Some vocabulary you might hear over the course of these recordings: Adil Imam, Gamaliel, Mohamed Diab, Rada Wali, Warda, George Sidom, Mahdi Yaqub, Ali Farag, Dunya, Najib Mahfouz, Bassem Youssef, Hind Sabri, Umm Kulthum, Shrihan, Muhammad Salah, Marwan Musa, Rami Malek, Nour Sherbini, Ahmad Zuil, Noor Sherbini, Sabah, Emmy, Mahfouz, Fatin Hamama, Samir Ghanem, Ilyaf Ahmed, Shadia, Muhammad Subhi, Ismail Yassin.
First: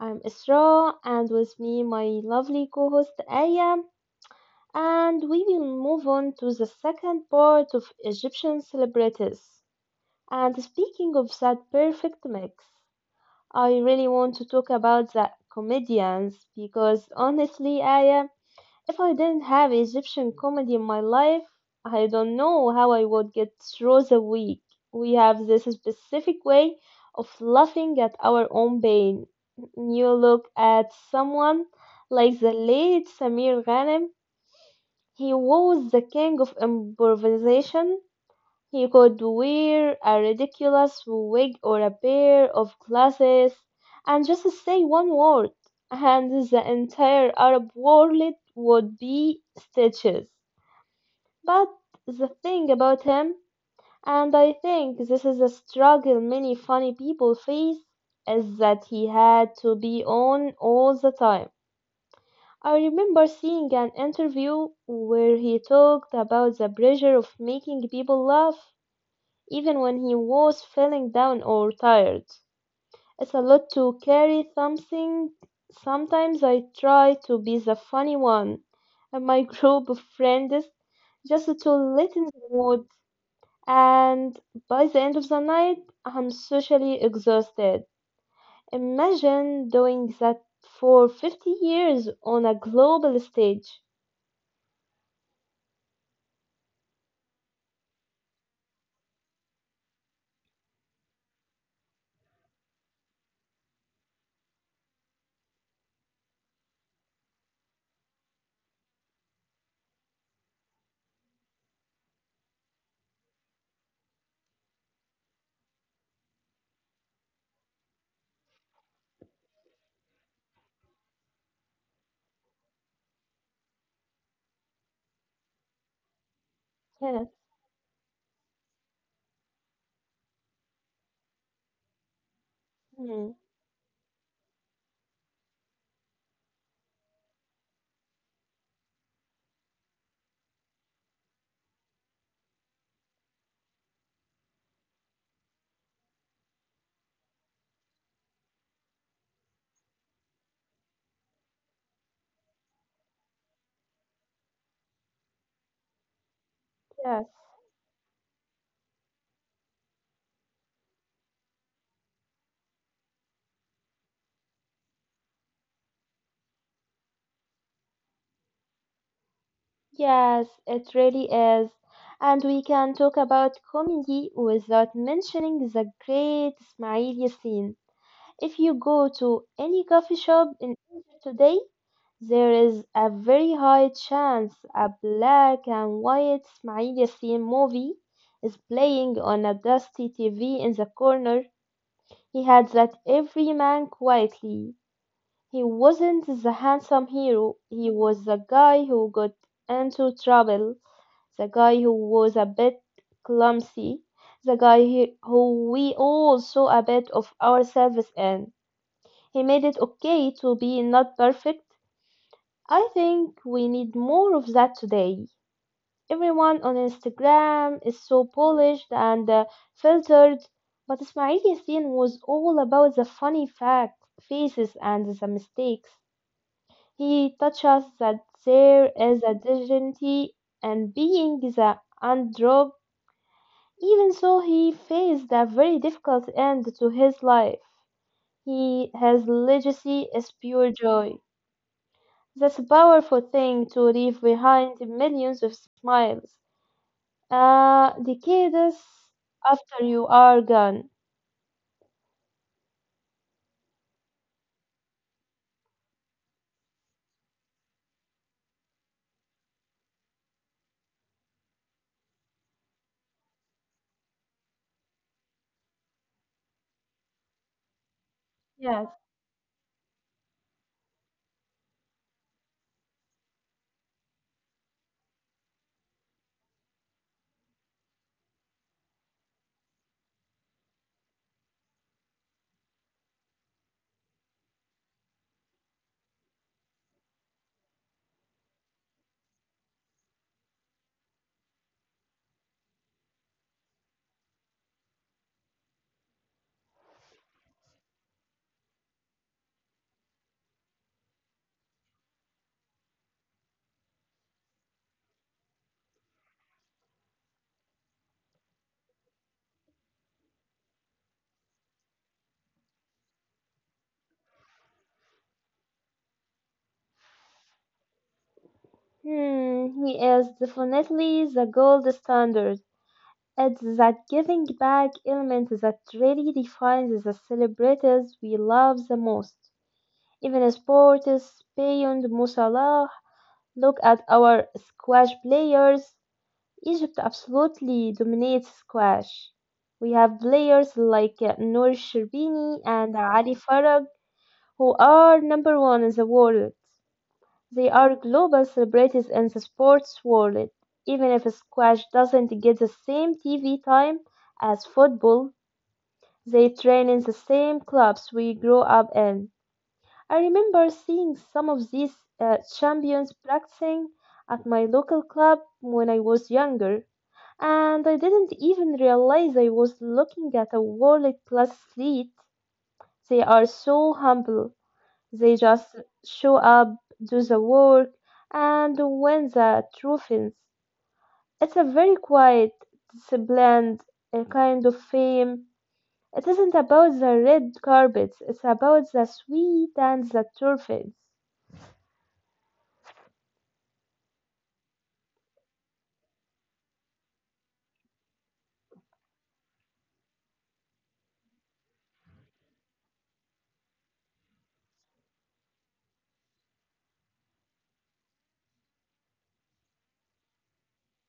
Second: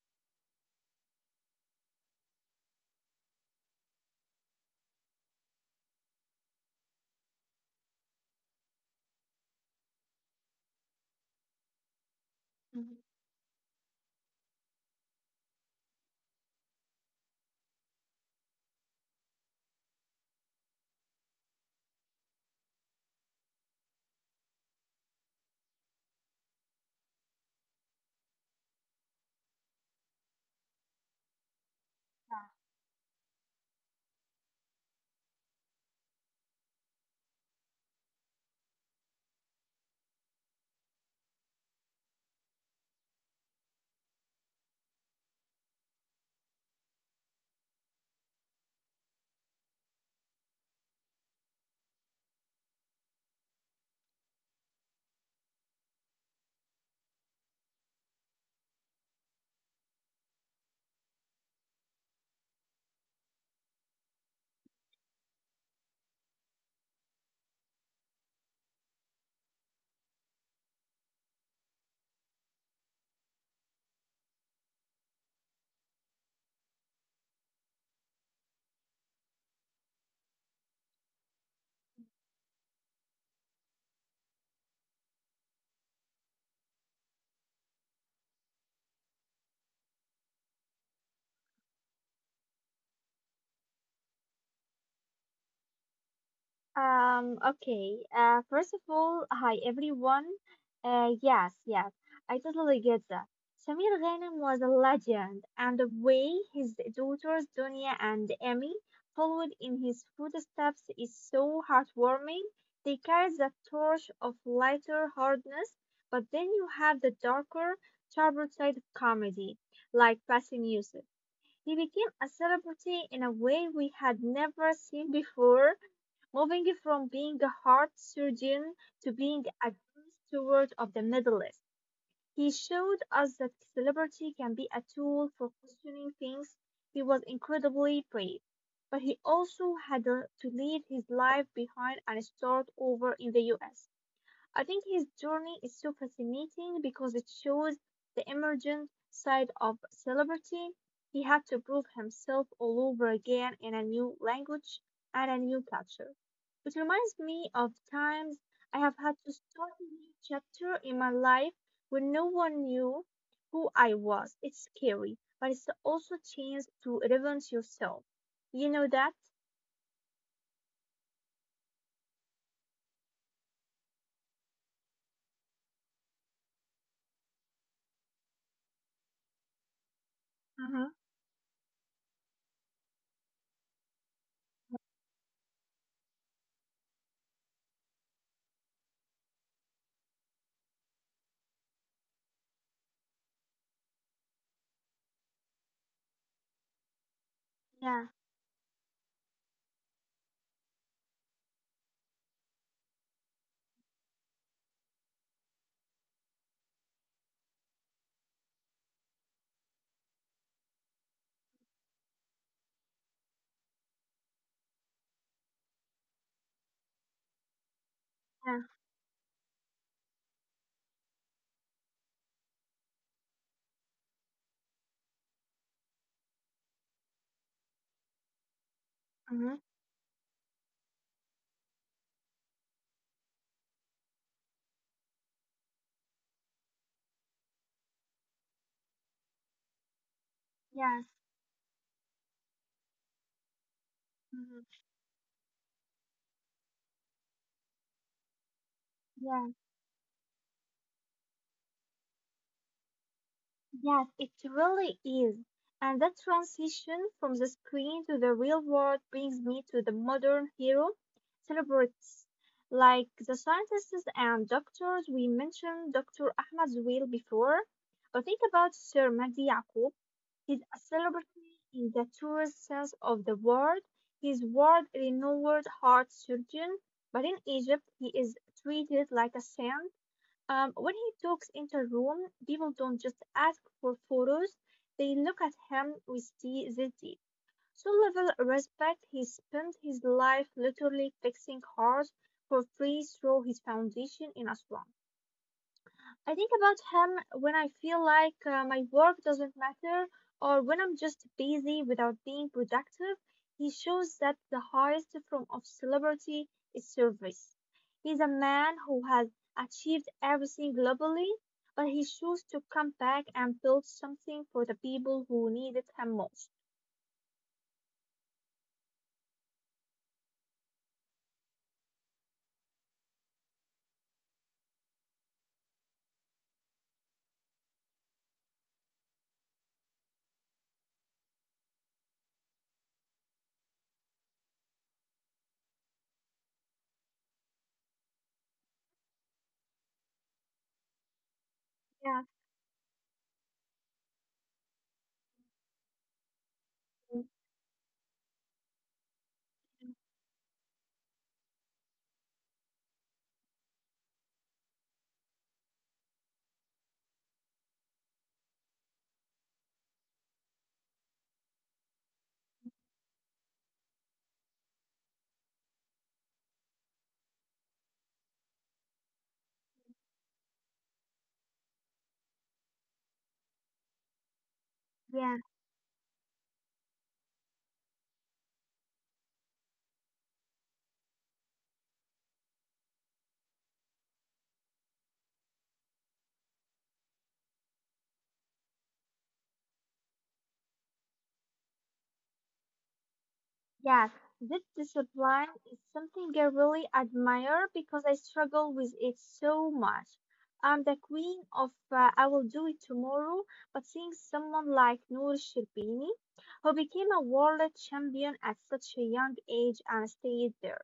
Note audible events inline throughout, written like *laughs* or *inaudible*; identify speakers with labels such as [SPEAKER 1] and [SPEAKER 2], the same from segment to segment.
[SPEAKER 1] I'm Isra and with me my lovely co-host Aya, and we will move on to the second part of Egyptian celebrities. And speaking of that perfect mix,
[SPEAKER 2] Mhm.
[SPEAKER 1] I really want to talk about the comedians because honestly Aya, if I didn't have Egyptian comedy in my life, I don't know how I would get through the week. We have this specific way of laughing at our own pain. You look at someone like the late Samir Ghanem, he was the king of improvisation. He could wear a ridiculous wig or a pair of glasses and just say one word, and the entire Arab world would be stitches. But the thing about him, and I think this is a struggle many funny people face, is that he had to be on all the time. I remember seeing an interview where he talked about the pressure of making people laugh even when he was feeling down or tired. It's a lot to carry something. Sometimes I try to be the funny one and my *laughs* group of friends just to lighten the mood and by the end of the night I'm socially exhausted. Imagine doing that for 50 years on a global stage.
[SPEAKER 2] Okay. First of all, hi everyone. Yes, yes, I totally get that. Samir Ghanem was a legend, and the way his daughters Dunya and Emmy followed in his footsteps is so heartwarming. They carried the torch of lighter hardness, but then you have the darker, sharper side of comedy, like Bassem Youssef. He became a celebrity in a way we had never seen before, moving from
[SPEAKER 1] Yes.
[SPEAKER 2] being a heart surgeon to being a good steward of the Middle East. He showed us
[SPEAKER 1] Mhm.
[SPEAKER 2] that celebrity can be a tool for questioning things. He was incredibly brave, but he also had to leave his life behind and start over in the US. I think his journey is so fascinating because it shows the emergent side of celebrity. He had to prove himself all over again in a new language and a new culture. It reminds
[SPEAKER 1] Yes.
[SPEAKER 2] me of times I have had to start a new chapter in my life when no one knew who I was. It's scary, but it's also a chance to reinvent yourself. You know that?
[SPEAKER 1] Yes, it really is. And we can talk about comedy without mentioning the great Ismaili scene. If you go to any coffee shop in
[SPEAKER 2] Mm-hmm.
[SPEAKER 1] Egypt today, there is a very high chance a black and white Ismaili scene movie is playing on a dusty TV in the corner. He had that every man quietly. He wasn't the handsome hero, he
[SPEAKER 2] Yeah,
[SPEAKER 1] was the guy who got into trouble, the guy who was a bit clumsy, who we all saw a bit of ourselves in. He made it okay to be not perfect. I think we need more of that today. Everyone on Instagram is so
[SPEAKER 2] yeah,
[SPEAKER 1] polished and filtered, but Ismail Yassin was all about the funny facts, faces, and the mistakes. He teaches that there is a
[SPEAKER 2] hmm,
[SPEAKER 1] dignity in being the underdog, even so he faced a very difficult end to his life. He, his legacy is pure
[SPEAKER 2] yes.
[SPEAKER 1] joy. That's a powerful thing to leave
[SPEAKER 2] Mm-hmm.
[SPEAKER 1] behind millions of smiles. Decades
[SPEAKER 2] Yeah.
[SPEAKER 1] after you are gone.
[SPEAKER 2] Yes, it really is. And that transition from the screen to the real world brings me to the modern hero celebrities. Like the scientists and doctors, we mentioned Dr. Ahmad Zuil before, but think about
[SPEAKER 1] Yes.
[SPEAKER 2] Sir Mahdi Yaqub. He's a celebrity in the truest sense of the word. He's world-renowned heart surgeon, but in Egypt he is treated like a saint. When he talks in the room, people don't just ask for photos, they look at him with the ZD. So level respect, he spent his life literally fixing cars for free through his foundation in Aswan. I think about him when I feel like my work doesn't matter or when I'm just busy without being productive. He shows that the highest form of celebrity is service. He's a man who has achieved everything globally, but he chose to come back and build something for the people who needed him most.
[SPEAKER 1] Hmm, he is definitely the gold standard. It's that giving back element that really defines the celebrities we love the most. Even sports, beyond Musalah, look at our squash players. Egypt absolutely dominates squash. We have players like Nour
[SPEAKER 2] Yeah,
[SPEAKER 1] Sherbini and Ali Farag who are number one in the world. They are global celebrities in the sports world. Even if squash doesn't get the same TV time as football, they train in the same clubs we grew up in. I remember seeing some of these champions practicing at my local club when I was younger, and I didn't even realize I was looking at a world class athlete. They are so humble.
[SPEAKER 2] yeah.
[SPEAKER 1] They just show up, do the work, and win the trophies. It's a very quiet, disciplined kind of fame it isn't about the red carpets, it's about the sweet and the turfs.
[SPEAKER 2] Yes, this discipline is something I really admire because I struggle with it so much. I'm the queen of I will do it tomorrow, but seeing someone like Noor Sherbini, who became a world champion at such a young age and stayed there,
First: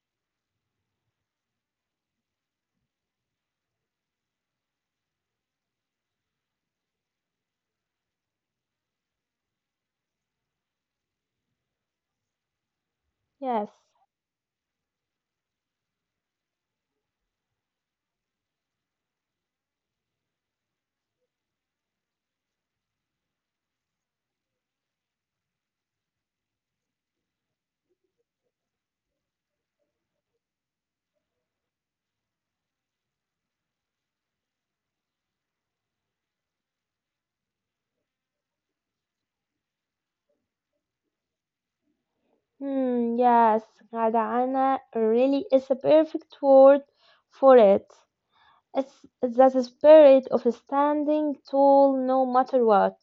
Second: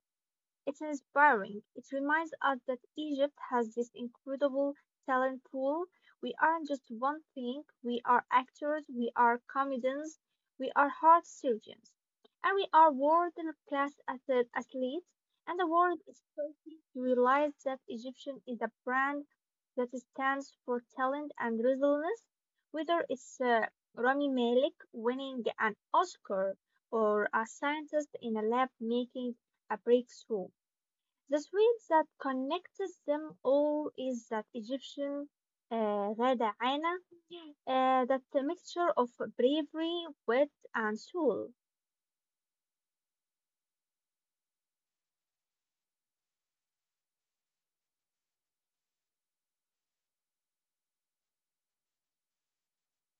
[SPEAKER 2] it's inspiring. It reminds us that Egypt has this incredible talent pool. We aren't just one thing. We are actors, we are comedians, we are heart surgeons, and we are world
[SPEAKER 1] Yes.
[SPEAKER 2] class athletes. And the world is starting to realize that Egyptian is a brand that stands for talent and resilience. Whether it's Rami Malek winning an Oscar or a scientist in a lab making a breakthrough. The thread that connects them all is that Egyptian rada'ana, that mixture of bravery, wit, and soul.
[SPEAKER 1] Hmm, yes, Gadana really is a perfect word for it. It's that spirit of standing tall no matter what.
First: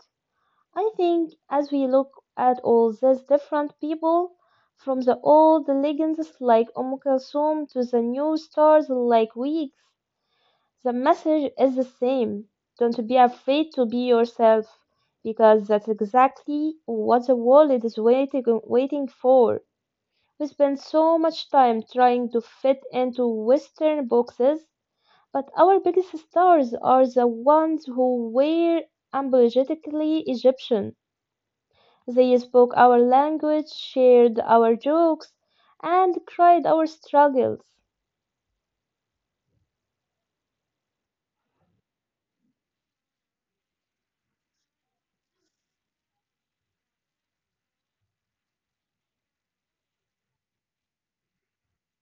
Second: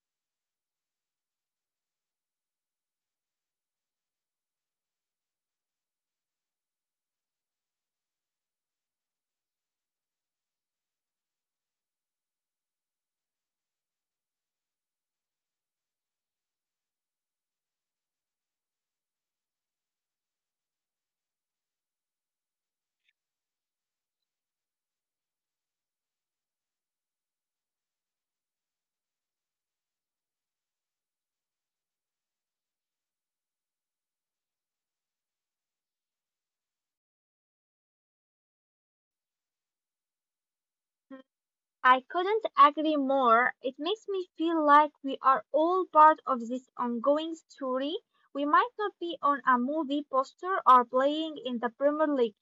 [SPEAKER 1] I think as we look at all these different people, from the old legends like Kulthum to the new stars like Weeks, the message is the same. Don't be afraid to be yourself, because that's exactly what the world is waiting for. We spend so much time trying to fit into Western boxes, but our biggest stars are the ones who were unapologetically Egyptian. They spoke our language, shared our jokes, and cried our struggles.
[SPEAKER 2] I couldn't agree more. It makes me feel like we are all part of this ongoing story. We might not be on a movie poster or playing in the Premier League,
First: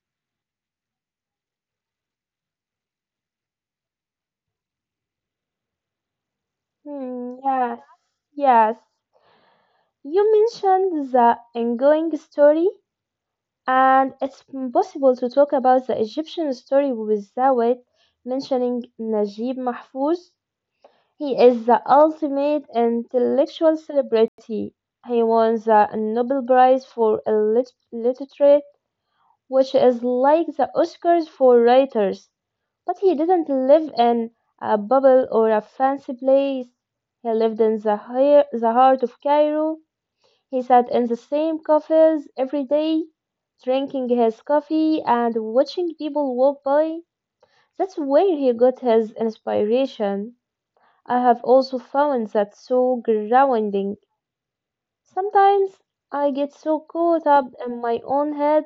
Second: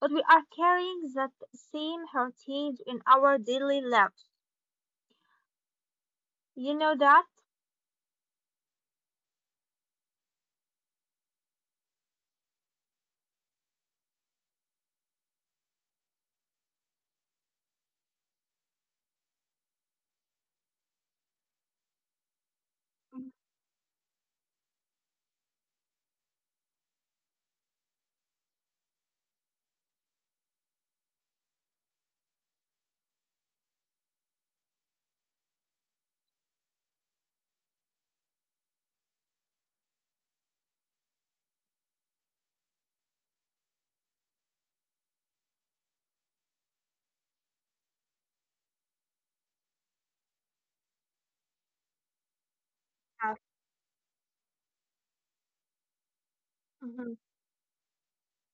[SPEAKER 2] but we are carrying that same heritage in our daily lives. You know that?
[SPEAKER 1] Hmm, yes, yes. You mentioned the ongoing story, and it's impossible to talk about the Egyptian story without mentioning Najib Mahfouz. He is the ultimate intellectual celebrity. He won the Nobel Prize for Literature, which is like the Oscars for writers. But he didn't live in a bubble or a fancy place. He lived in the heart of Cairo, he sat in the same cafes every day, drinking his coffee and watching people walk by. That's where he got his inspiration. I have also found that so
[SPEAKER 2] Yeah.
[SPEAKER 1] grounding. Sometimes I get so caught
[SPEAKER 2] Mhm.
[SPEAKER 1] up in my own head,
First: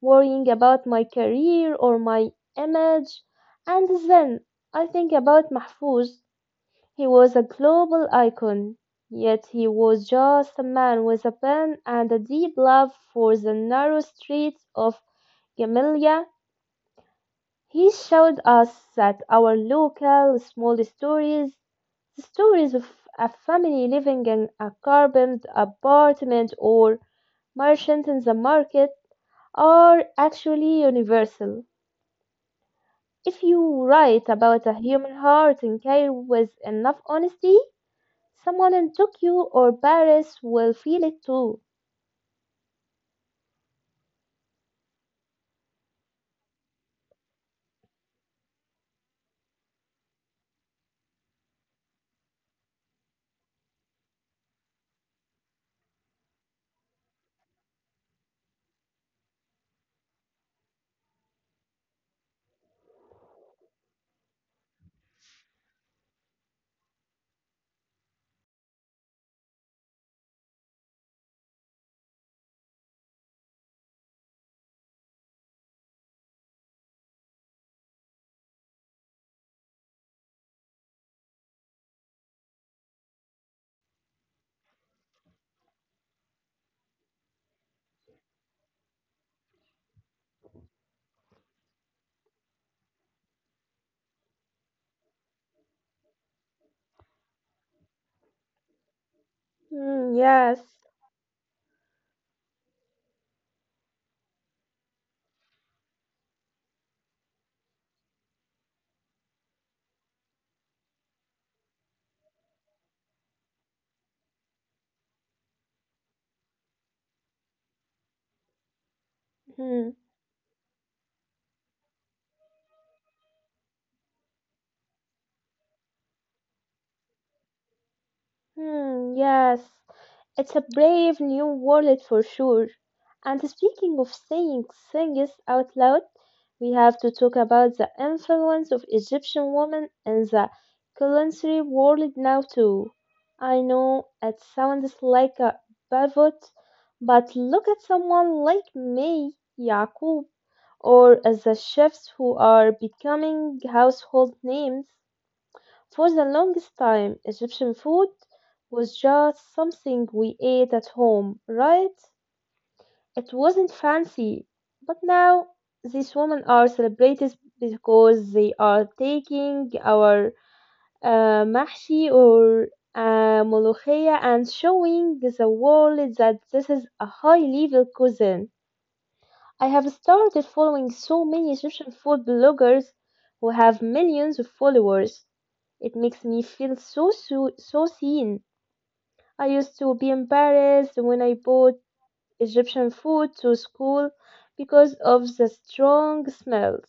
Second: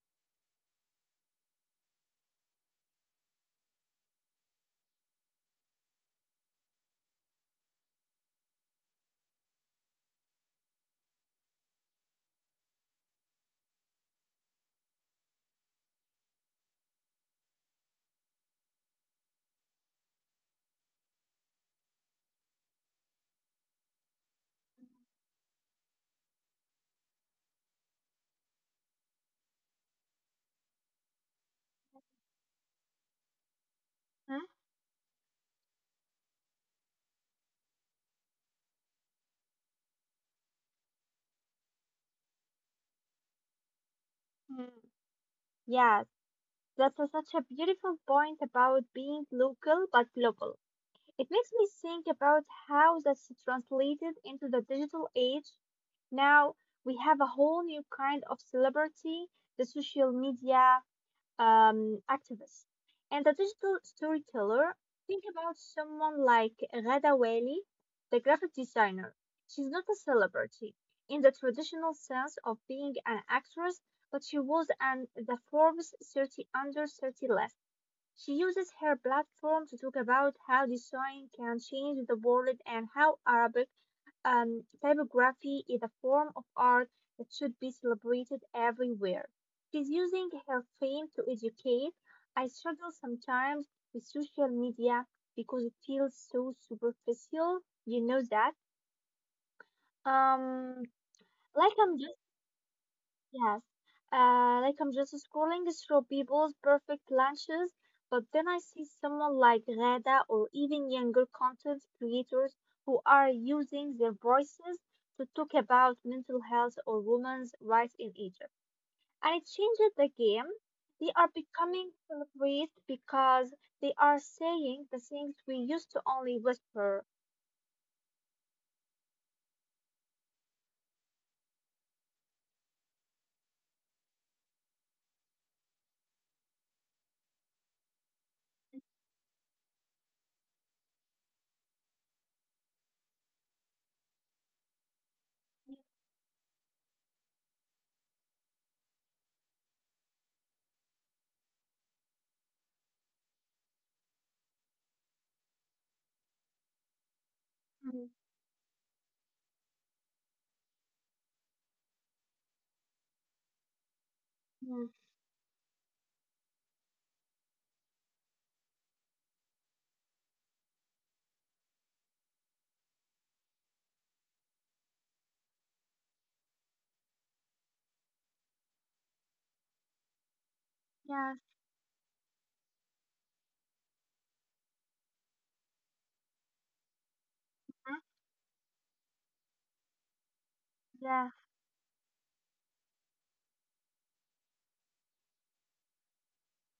[SPEAKER 1] worrying about my career or my image, and then I think about Mahfouz. He was a global icon, yet he was just a man with a pen and a deep love for the narrow streets of Gamaliel. He showed us that our local small stories, the stories of a family living in a carboned apartment or merchant in the market, are actually universal. If you write about a human heart and care with enough honesty, someone in Tokyo or Paris will feel it too.
[SPEAKER 2] Hmm? Yes, that's such a beautiful point about being local but global. It makes me think about how that's translated into the digital age. Now we have a whole new kind of celebrity, the social media, activist. And the digital storyteller, think about someone like Rada Wali, the graphic designer. She's not a celebrity in the traditional sense of being an actress, but she was on the Forbes 30 under 30 list. She uses her platform to talk about how design can change the world and how Arabic typography is a form of art that should be celebrated everywhere. She's using her fame to educate. I struggle sometimes with social media because it feels so superficial. You know that?
[SPEAKER 1] Hmm, yes.
[SPEAKER 2] Um, like I'm just Yes, like I'm just scrolling through people's perfect lunches, but then I see someone like Rada or even younger content creators who are using their voices to talk about mental health or women's rights in Egypt. And it
[SPEAKER 1] Hmm,
[SPEAKER 2] changes the game. They are becoming celebrities because they are saying the things we used to only whisper.
[SPEAKER 1] hmm, yes. It's a brave new world for sure. And speaking of saying things out loud, we have to talk about the influence of Egyptian women in the culinary world now too. I know it sounds like a pivot, but look at someone like me, Yaqub, or as the chefs who are becoming household names. For the longest time, Egyptian food
[SPEAKER 2] Mhm,
[SPEAKER 1] was just something we ate at home, right? It wasn't fancy. But
[SPEAKER 2] mhm.
[SPEAKER 1] now, these women are celebrities because they are taking our mahshi or molokhia and showing the world that this is a high level cuisine. I have started following so many
[SPEAKER 2] Yes,
[SPEAKER 1] Egyptian food bloggers who have millions of followers. It makes me feel so so, so seen. I used to be embarrassed
[SPEAKER 2] yeah,
[SPEAKER 1] when I
[SPEAKER 2] yeah,
[SPEAKER 1] bought Egyptian food to school because of the strong smells.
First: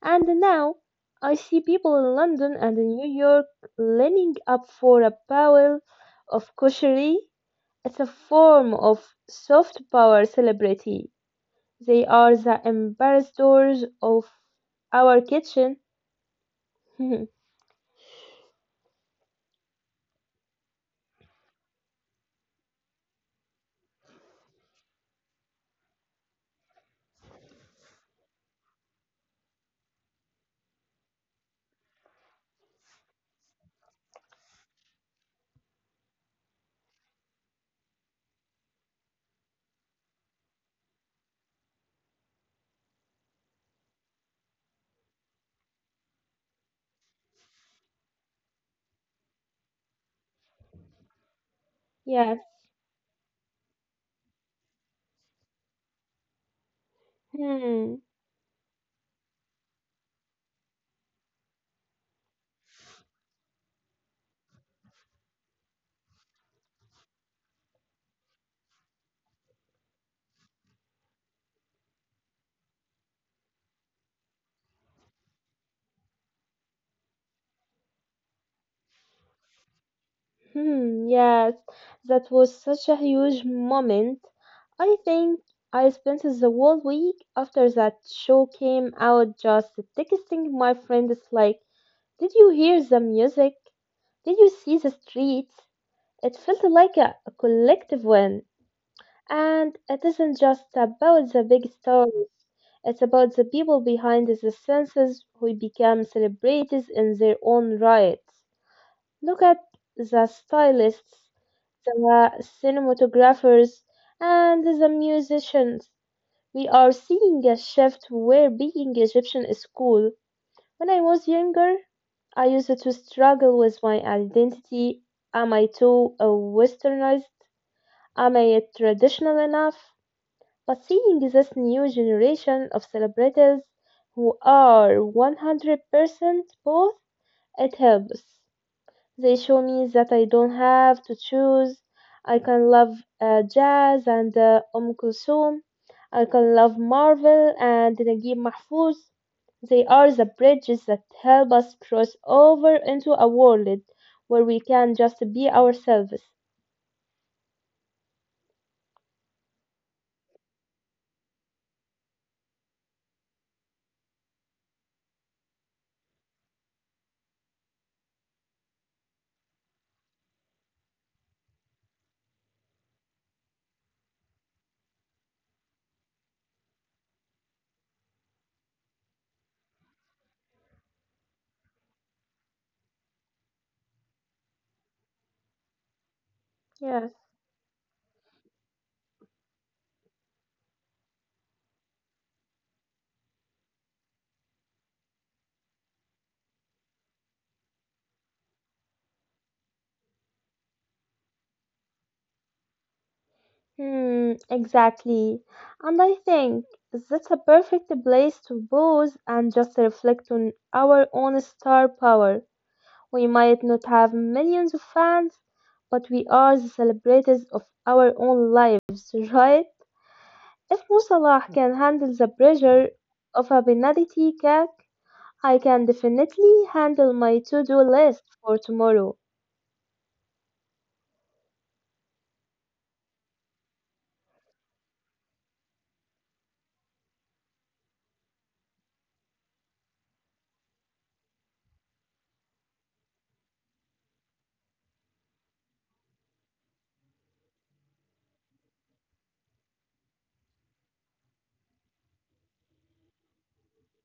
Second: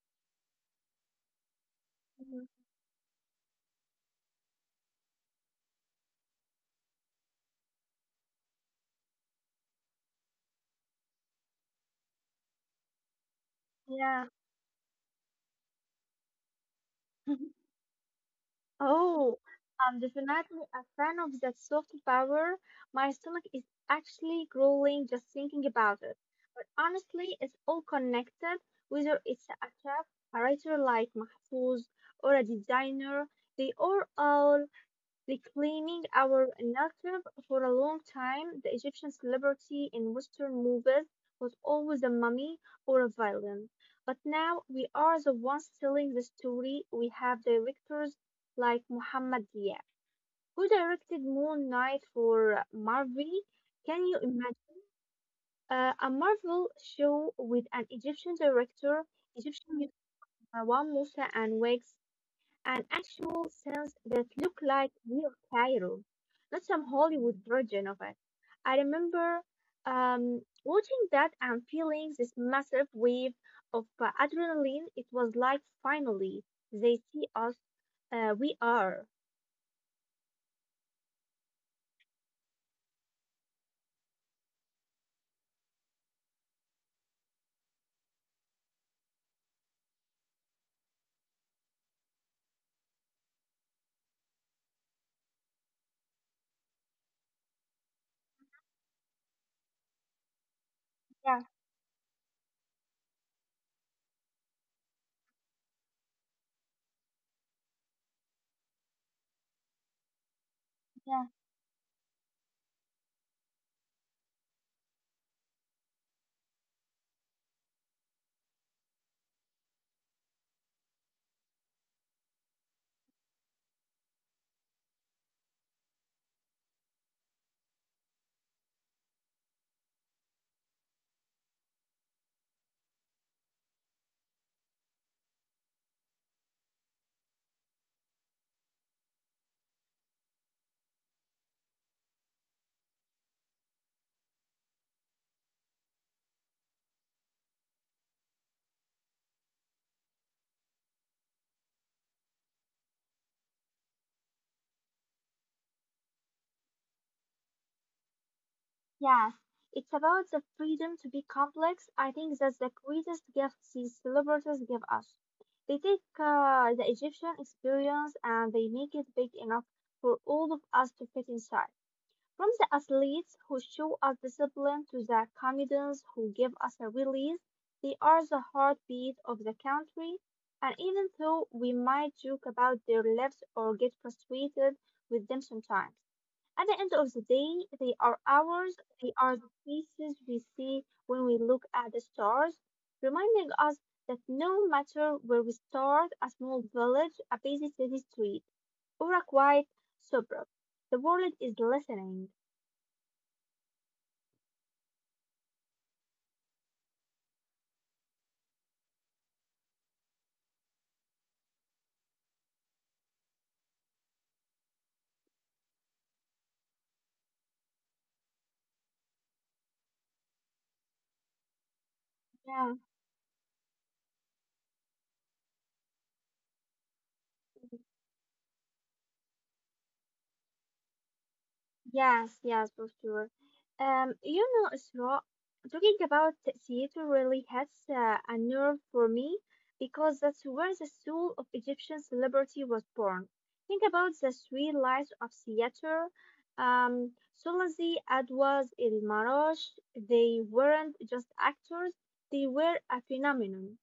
[SPEAKER 1] And now I see people in
[SPEAKER 2] mhm,
[SPEAKER 1] London and in New York lining up for a bowl of koshery. It's a form of soft power celebrity. They are the ambassadors
[SPEAKER 2] yeah.
[SPEAKER 1] of our kitchen. *laughs*
[SPEAKER 2] *laughs* Oh, I'm definitely a fan of that soft power. My stomach is actually growling just thinking about it. But honestly, it's all connected, whether it's a chef, a writer like Mahfouz, or a designer. They are all reclaiming our narrative for a long time. The Egyptian celebrity in Western movies was always a mummy or a villain, but now we are the ones telling the story. We have directors like Mohamed Diab, who directed
[SPEAKER 1] Yes.
[SPEAKER 2] Moon Knight for Marvel. Can you imagine a Marvel
[SPEAKER 1] Hmm.
[SPEAKER 2] show with an Egyptian director, Egyptian music, Marwan Musa and Wigs? And actual scenes that look like real Cairo, not some Hollywood version of it. I remember watching that and feeling this massive wave of adrenaline. It was like finally they see us, we are.
[SPEAKER 1] Hmm. Yes. That was such a huge moment. I think I spent the whole week after that show came out just texting my friends like, "Did you hear the music? Did you see the streets?" It felt like a collective win. And it isn't just about the big
[SPEAKER 2] Yeah,
[SPEAKER 1] stories, it's about the people behind the senses who become celebrities in their own right. Look at the stylists,
[SPEAKER 2] yeah.
[SPEAKER 1] the cinematographers, and the musicians. We are seeing a shift where being Egyptian is cool. When I was younger, I used to struggle with my identity. Am I too westernized? Am I traditional enough? But seeing this new generation of celebrities who are 100% both, it helps. They show me that I don't have to choose. I can love jazz and Kulthum. I can love Marvel and Naguib Mahfouz. They are the bridges that help us cross over into a world where we can just be ourselves.
[SPEAKER 2] Yes, it's about the freedom to be complex. I think that's the greatest gift these celebrities give us. They take the Egyptian experience and they make it big enough for all of us to fit inside. From the athletes who show us discipline to the comedians who give us a release, they are the heartbeat of the country. And even though we might joke about their lives or get frustrated with them sometimes, at the end of the
[SPEAKER 1] Yes.
[SPEAKER 2] day, they are ours. They are the pieces we see when we look at the stars, reminding us that no matter where we start, a small village, a busy city street, or a quiet suburb, the world is listening.
[SPEAKER 1] Hmm, exactly. And I think that's a perfect place to pause and just reflect on our own star power. We might not have millions of fans, but we are the celebrators of our own lives, right? If Musalah can handle the
[SPEAKER 2] Yeah.
[SPEAKER 1] pressure of a penalty kick, I can definitely handle my to-do list for tomorrow.
[SPEAKER 2] Yes, yes, for sure. You know, Isra, talking about theater really hits a nerve for me because that's where the soul of Egyptian celebrity was born. Think about the three lives of theater. Um, Sulazi, Adwas, El Marash, they weren't just actors, they were a phenomenon.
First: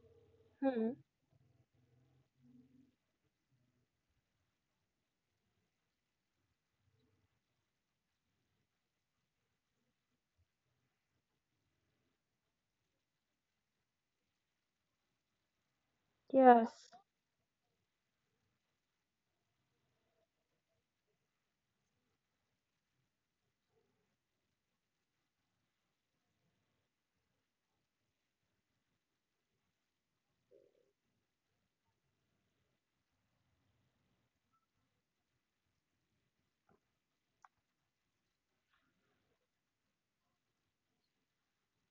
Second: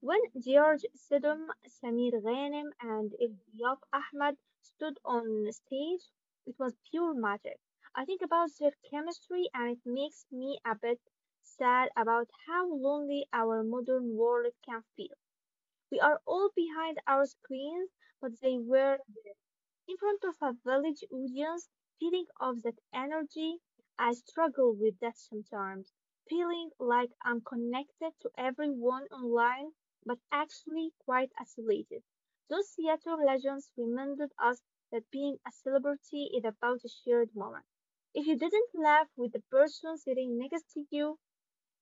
[SPEAKER 2] When George
[SPEAKER 1] Hmm,
[SPEAKER 2] Sidom, Samir Ghanim, and Ilyaf Ahmed stood on stage, it was pure magic. I think about their chemistry and it makes me a bit sad about how lonely our modern world can feel. We are all
[SPEAKER 1] yes.
[SPEAKER 2] behind our screens, but they were in front of a village audience, feeling of that energy, I struggle with that sometimes, feeling like I'm connected to everyone online, but actually quite isolated. Those theater legends reminded us that being a celebrity is about a shared moment. If you didn't laugh with the person sitting next to you,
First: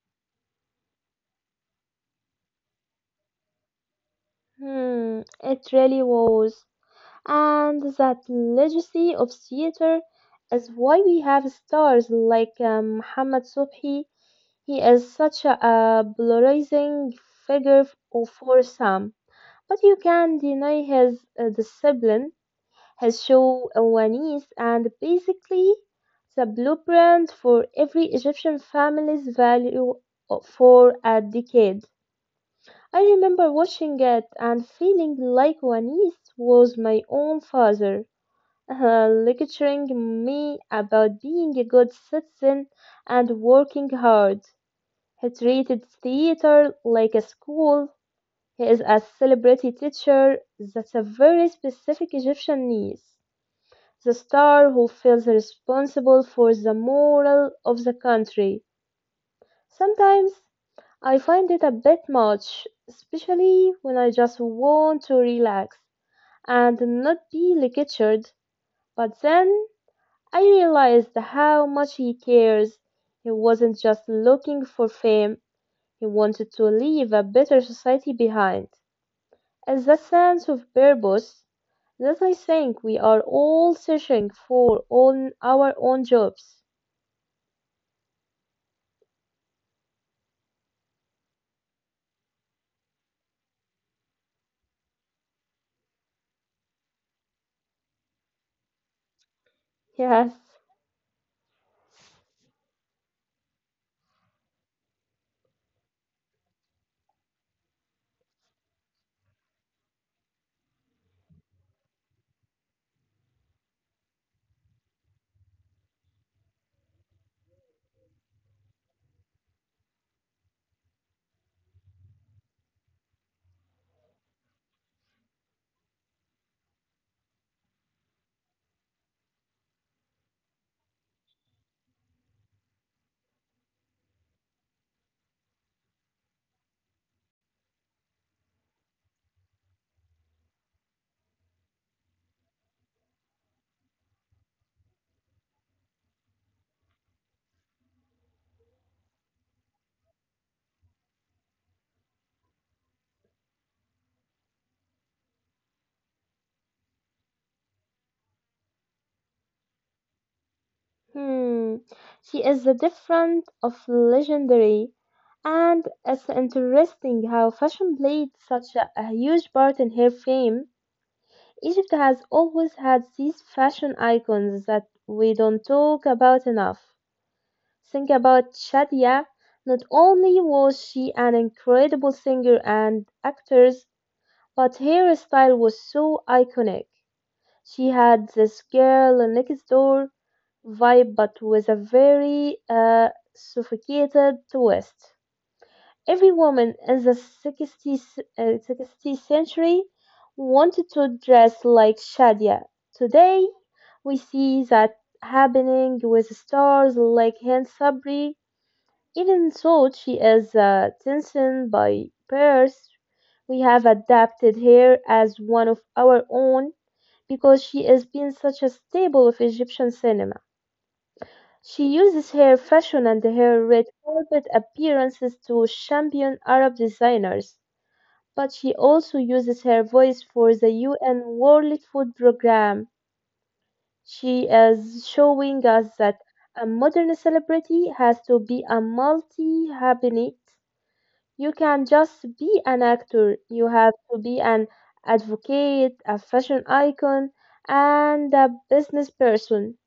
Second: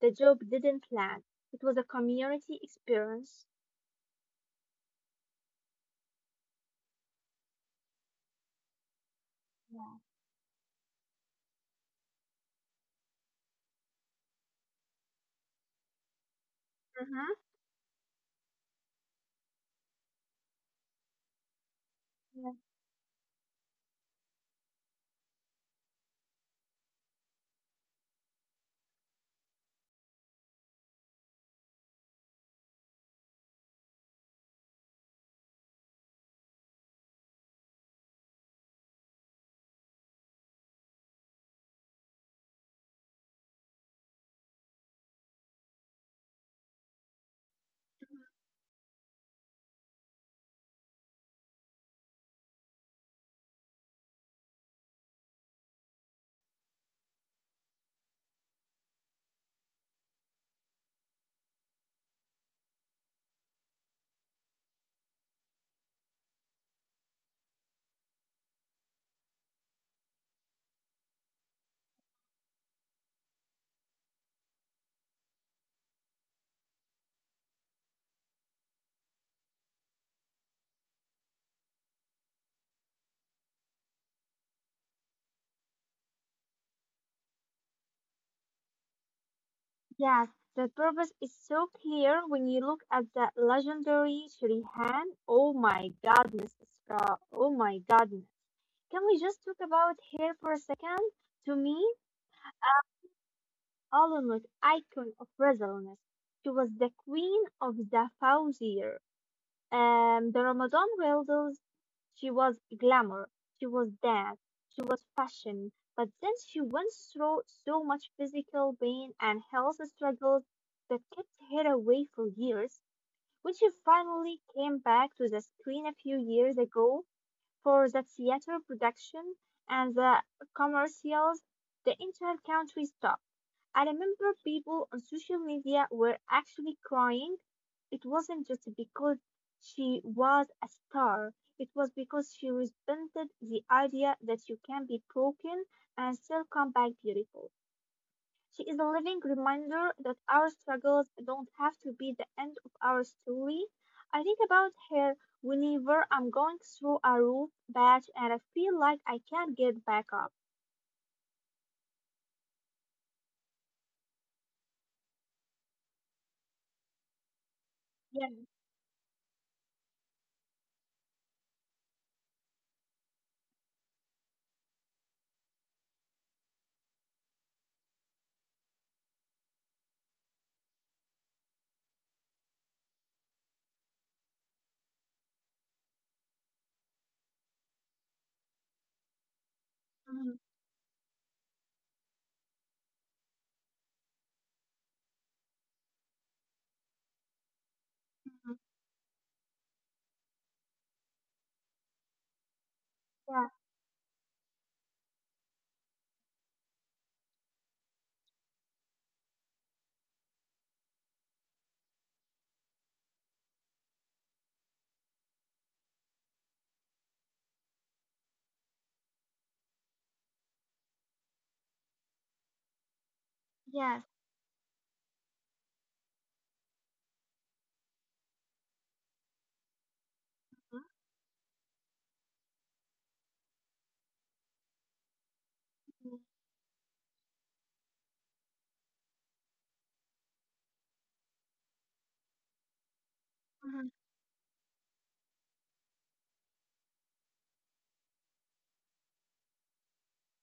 [SPEAKER 2] the joke didn't land. It was a community experience.
[SPEAKER 1] Hmm, it really was. And that legacy of
[SPEAKER 2] Yeah.
[SPEAKER 1] theatre is why we have stars like Muhammad Subhi. He is such a polarizing
[SPEAKER 2] Mhm.
[SPEAKER 1] figure oh, for some, but you can deny his discipline,
[SPEAKER 2] Yeah.
[SPEAKER 1] his show awareness, and basically the blueprint for every Egyptian family's value for a decade. I remember watching it and feeling like Wanis was my own father lecturing me about being a good citizen and working hard. He treated theater like a school. He is a celebrity teacher. That's a very specific Egyptian niece. The star who feels responsible for the moral of the country. Sometimes I find it a bit much, especially when I just want to relax and not be lectured. But then I realized how much he cares. He wasn't just looking for fame, he wanted to leave a better society behind. And that sense of purpose that I think we are all searching for on our own jobs.
[SPEAKER 2] Yes, the purpose is so clear when you look at the legendary Shrihan. Oh my goodness, Isra. Oh my goodness. Can we just talk about
[SPEAKER 1] Yes.
[SPEAKER 2] her for a second? To me, Alun was icon of resilience. She was the queen of the fauzier. The Ramadan Reels, she was glamour, she was dance, she was fashion. But then she went through so much physical pain and health struggles that kept her away for years. When she finally came back to the screen a few years ago for the theater production and the commercials, the entire country stopped. I remember people on social media were actually crying. It wasn't just because she was a star, it was because she resented the idea that you can be broken and still come back beautiful. She is a living reminder that our struggles don't have to be the end of our story. I think about her whenever I'm going through a rough patch and I feel like I can't get back up.
[SPEAKER 1] Hmm. She is the different of legendary, and it's interesting how fashion
[SPEAKER 2] Yeah,
[SPEAKER 1] played such a huge part in her fame. Egypt has always had these fashion icons that we don't talk about enough. Think about Shadia. Not only was she an incredible singer and actress, but her style was so iconic. She had this girl next
[SPEAKER 2] mhm,
[SPEAKER 1] door vibe, but with a very sophisticated twist. Every woman in the 60th
[SPEAKER 2] mhm,
[SPEAKER 1] 16th century wanted to dress like Shadia.
[SPEAKER 2] yeah.
[SPEAKER 1] Today, we see that happening with stars like Hind Sabri. Even though she is tensioned by Paris, we have adapted her as one of our own because she has been such a staple of Egyptian cinema. She uses her fashion and
[SPEAKER 2] Yes,
[SPEAKER 1] her red carpet appearances to champion Arab designers, but she also uses her voice for the UN World Food Programme. She is showing
[SPEAKER 2] mhm,
[SPEAKER 1] us that a modern celebrity has to be a multi habit. You can just be an
[SPEAKER 2] mhm.
[SPEAKER 1] actor. You have to be an advocate, a fashion icon, and a business person.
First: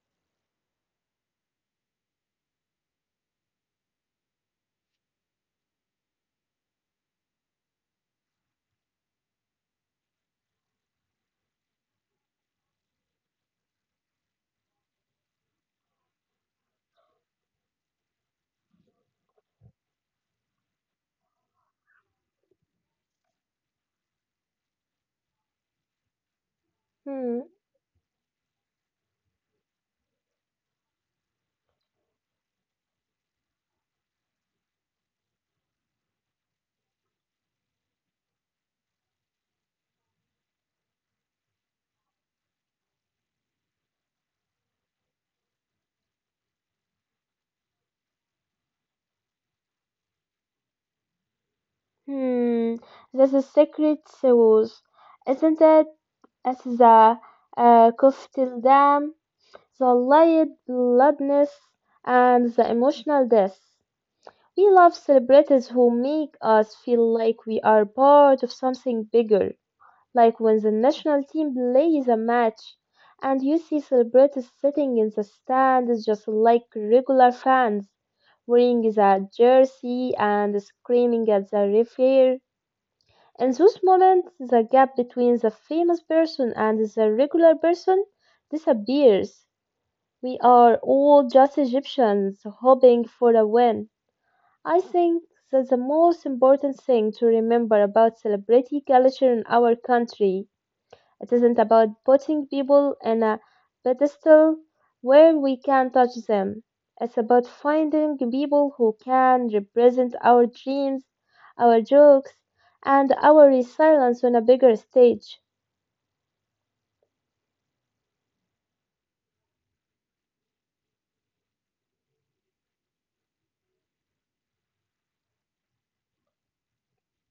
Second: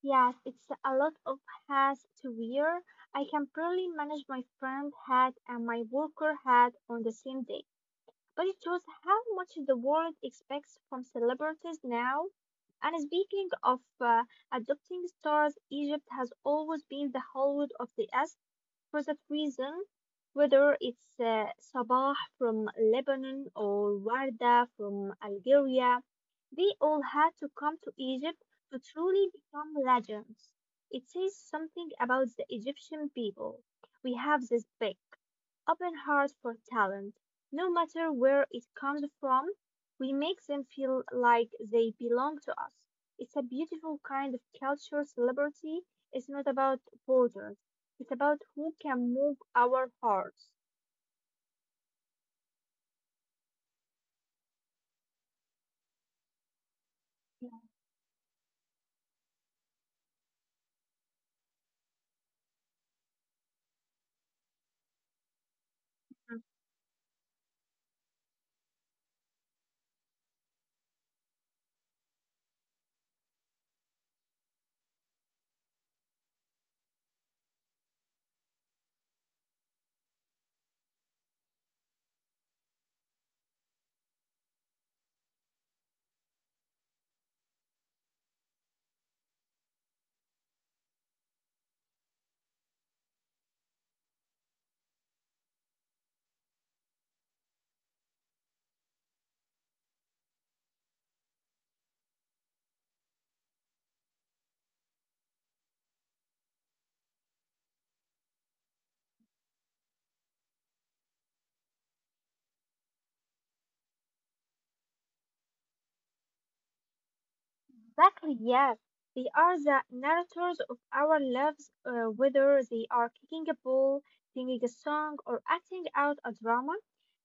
[SPEAKER 2] Yes, it's a lot of hats to wear. I can barely manage my friend hat and my worker hat on the same day. But it shows how much the world expects from celebrities now. And speaking of adopting stars, Egypt has always been the Hollywood of the East for that reason. Whether it's Sabah from Lebanon or Warda from Algeria, they all
[SPEAKER 1] Hmm.
[SPEAKER 2] had to come to Egypt to truly become legends. It says something about the Egyptian people. We have this big, open heart for talent. No matter where it comes from, we make them feel like they belong to us. It's a beautiful kind of culture. Celebrity is not about borders. It's about who can move our hearts.
[SPEAKER 1] Hmm, that's a secret sauce, isn't it? That's the
[SPEAKER 2] Yeah.
[SPEAKER 1] uh, Dam, the light bloodness and the emotional death. We love celebrities who make us feel like we are part of something bigger, like when the national team plays a match, and you see celebrities sitting in the stands just like regular fans wearing the jersey and screaming at the referee in those moments, the gap between the famous person and the regular person disappears. We are all just Egyptians hoping for a win. I think that the most important thing to remember about celebrity culture in our country. It isn't about putting people on a pedestal where we can touch them. It's about finding people who can represent our dreams, our jokes, and our resilience on a bigger stage.
[SPEAKER 2] Exactly, yes. They are the narrators of our lives, whether they are kicking a ball, singing a song, or acting out a drama.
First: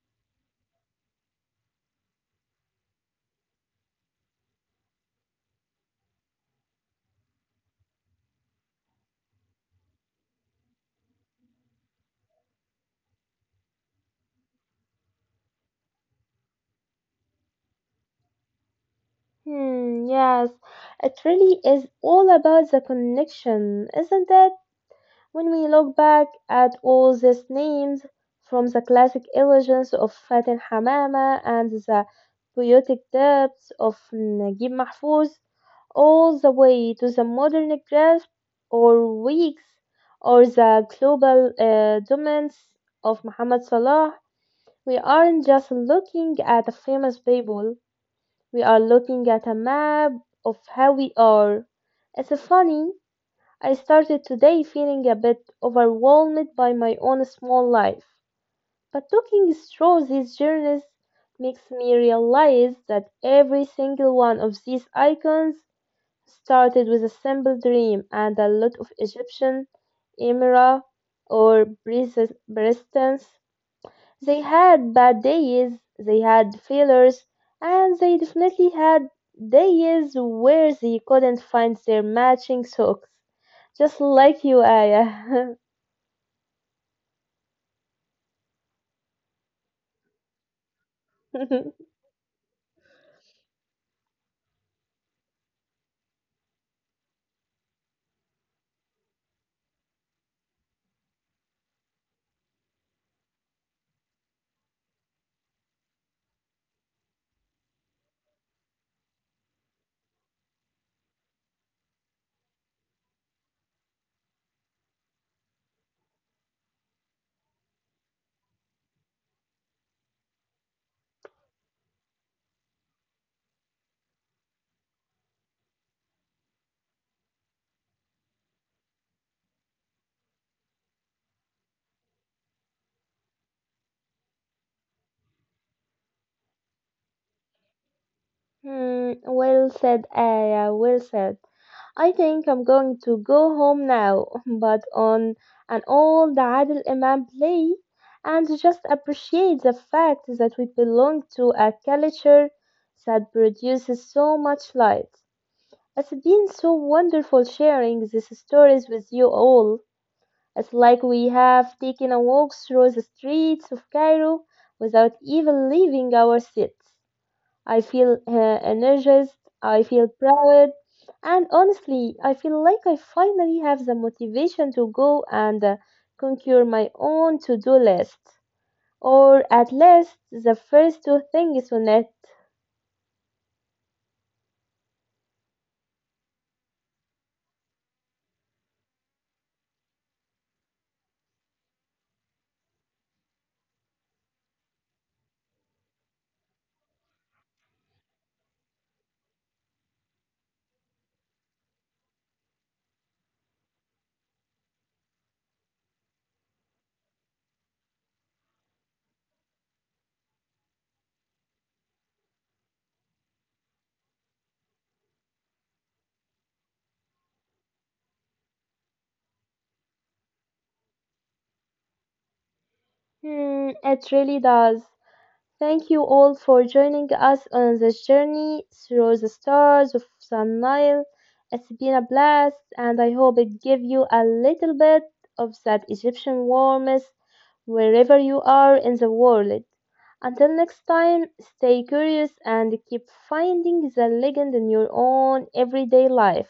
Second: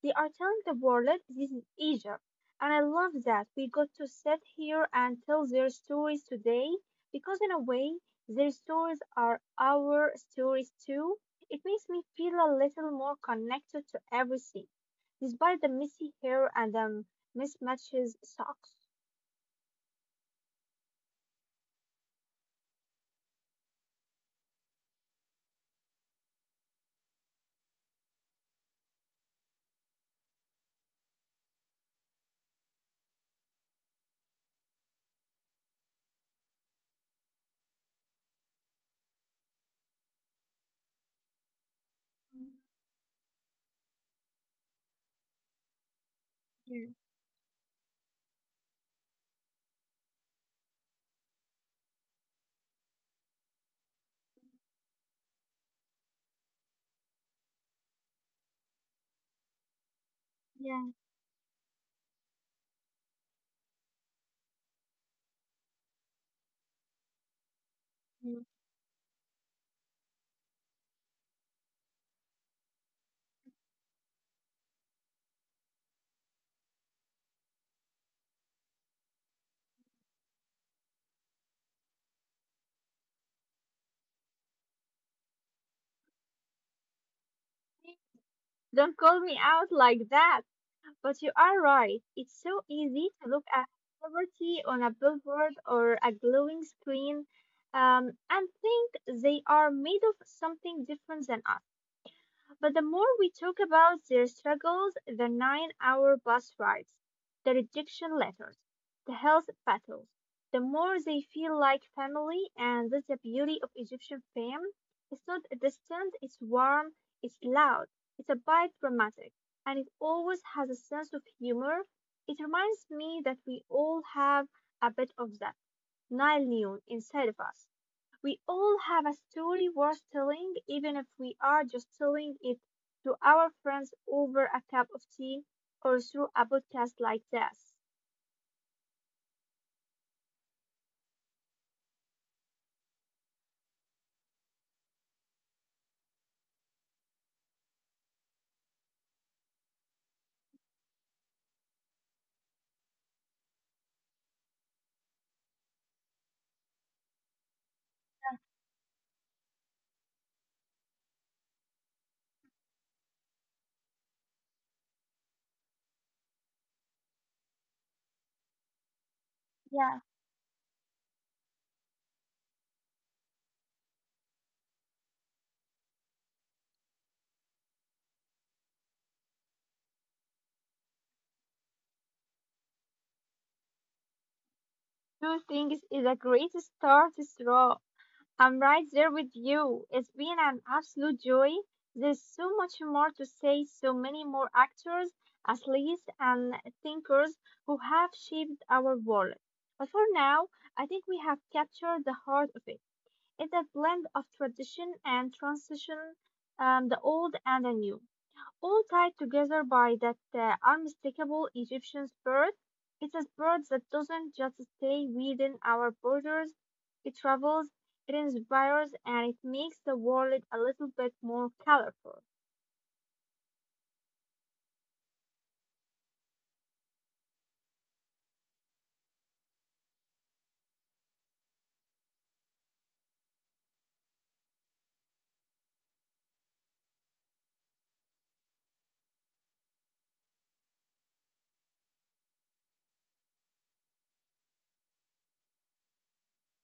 [SPEAKER 2] They are telling the world this is Egypt. And I love that we got to sit here and tell their stories today because, in a way, their stories are our stories too. It makes me feel a little more connected to everything, despite the messy hair and the mismatches socks.
[SPEAKER 1] Hmm, yes, it really is all about the connection, isn't it? When we look back at all these names, from the classic illusions of Fatin Hamama and the poetic depths of Najib Mahfouz, all the way to the modern grasp or weeks or the global dominance
[SPEAKER 2] Mm,
[SPEAKER 1] of Muhammad Salah, we aren't just looking at the
[SPEAKER 2] yeah,
[SPEAKER 1] famous people, we are looking at a map of how we are. It's funny, I started today feeling a bit overwhelmed by my own small life, but looking through these journeys
[SPEAKER 2] yeah.
[SPEAKER 1] makes me realize that every single one of these icons started with a simple dream and a
[SPEAKER 2] Mm.
[SPEAKER 1] lot of Egyptian emira or presidents. They had bad days, they had failures, and they definitely had days where they couldn't find their matching socks. Just like you, Aya.
[SPEAKER 2] Don't call me out like that. But you
[SPEAKER 1] *laughs*
[SPEAKER 2] are right. It's so easy to look at poverty on a billboard or a glowing screen and think they are made of something different than us. But the more we talk about their struggles, the 9 hour bus rides, the rejection letters, the health battles, the more they feel like family, and that's the beauty of Egyptian fame. It's not distant, it's warm, it's loud, it's a bit dramatic, and it always has a sense of humor. It reminds me that we all have a bit of that Nile Noon inside of us. We all have a story worth telling, even if we are just telling it to our friends over a cup of tea or through a podcast like this.
[SPEAKER 1] Hmm, well said, Aya, well said. I think I'm going to go home now, *laughs* but on an old Adil Imam play and just appreciate the fact that we belong to a culture that produces so much light. It's been so wonderful sharing these stories with you all. It's like we have taken a walk through the streets of Cairo without even leaving our seats. I feel energized, I
[SPEAKER 2] Yeah.
[SPEAKER 1] feel proud, and honestly, I feel like I finally have the motivation to go and conquer my own to do list, or at least the first two things on it.
[SPEAKER 2] Two things is a great start, straw. I'm right there with you. It's been an absolute joy. There's so much more to say, so many more actors, athletes, and thinkers who have shaped our world. But for now, I think we have captured the heart of it. It's a blend of tradition and transition, the old and the new, all tied together by that unmistakable Egyptian spirit. It's a spirit that doesn't just stay within our borders, it travels, it inspires, and it makes the world a little bit more colorful.
[SPEAKER 1] Hmm, it really does. Thank you all for joining us on this journey through the stars of Sun Nile. It's been a blast, and I hope it gave you a little bit of that Egyptian warmth wherever you are in the world. Until next time, stay curious and keep finding the legend in your own everyday life.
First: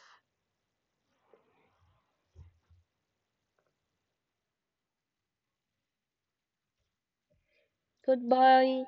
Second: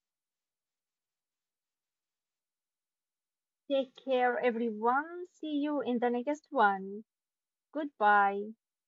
[SPEAKER 2] Take care, everyone. See you in the next one. Goodbye.
[SPEAKER 1] Goodbye.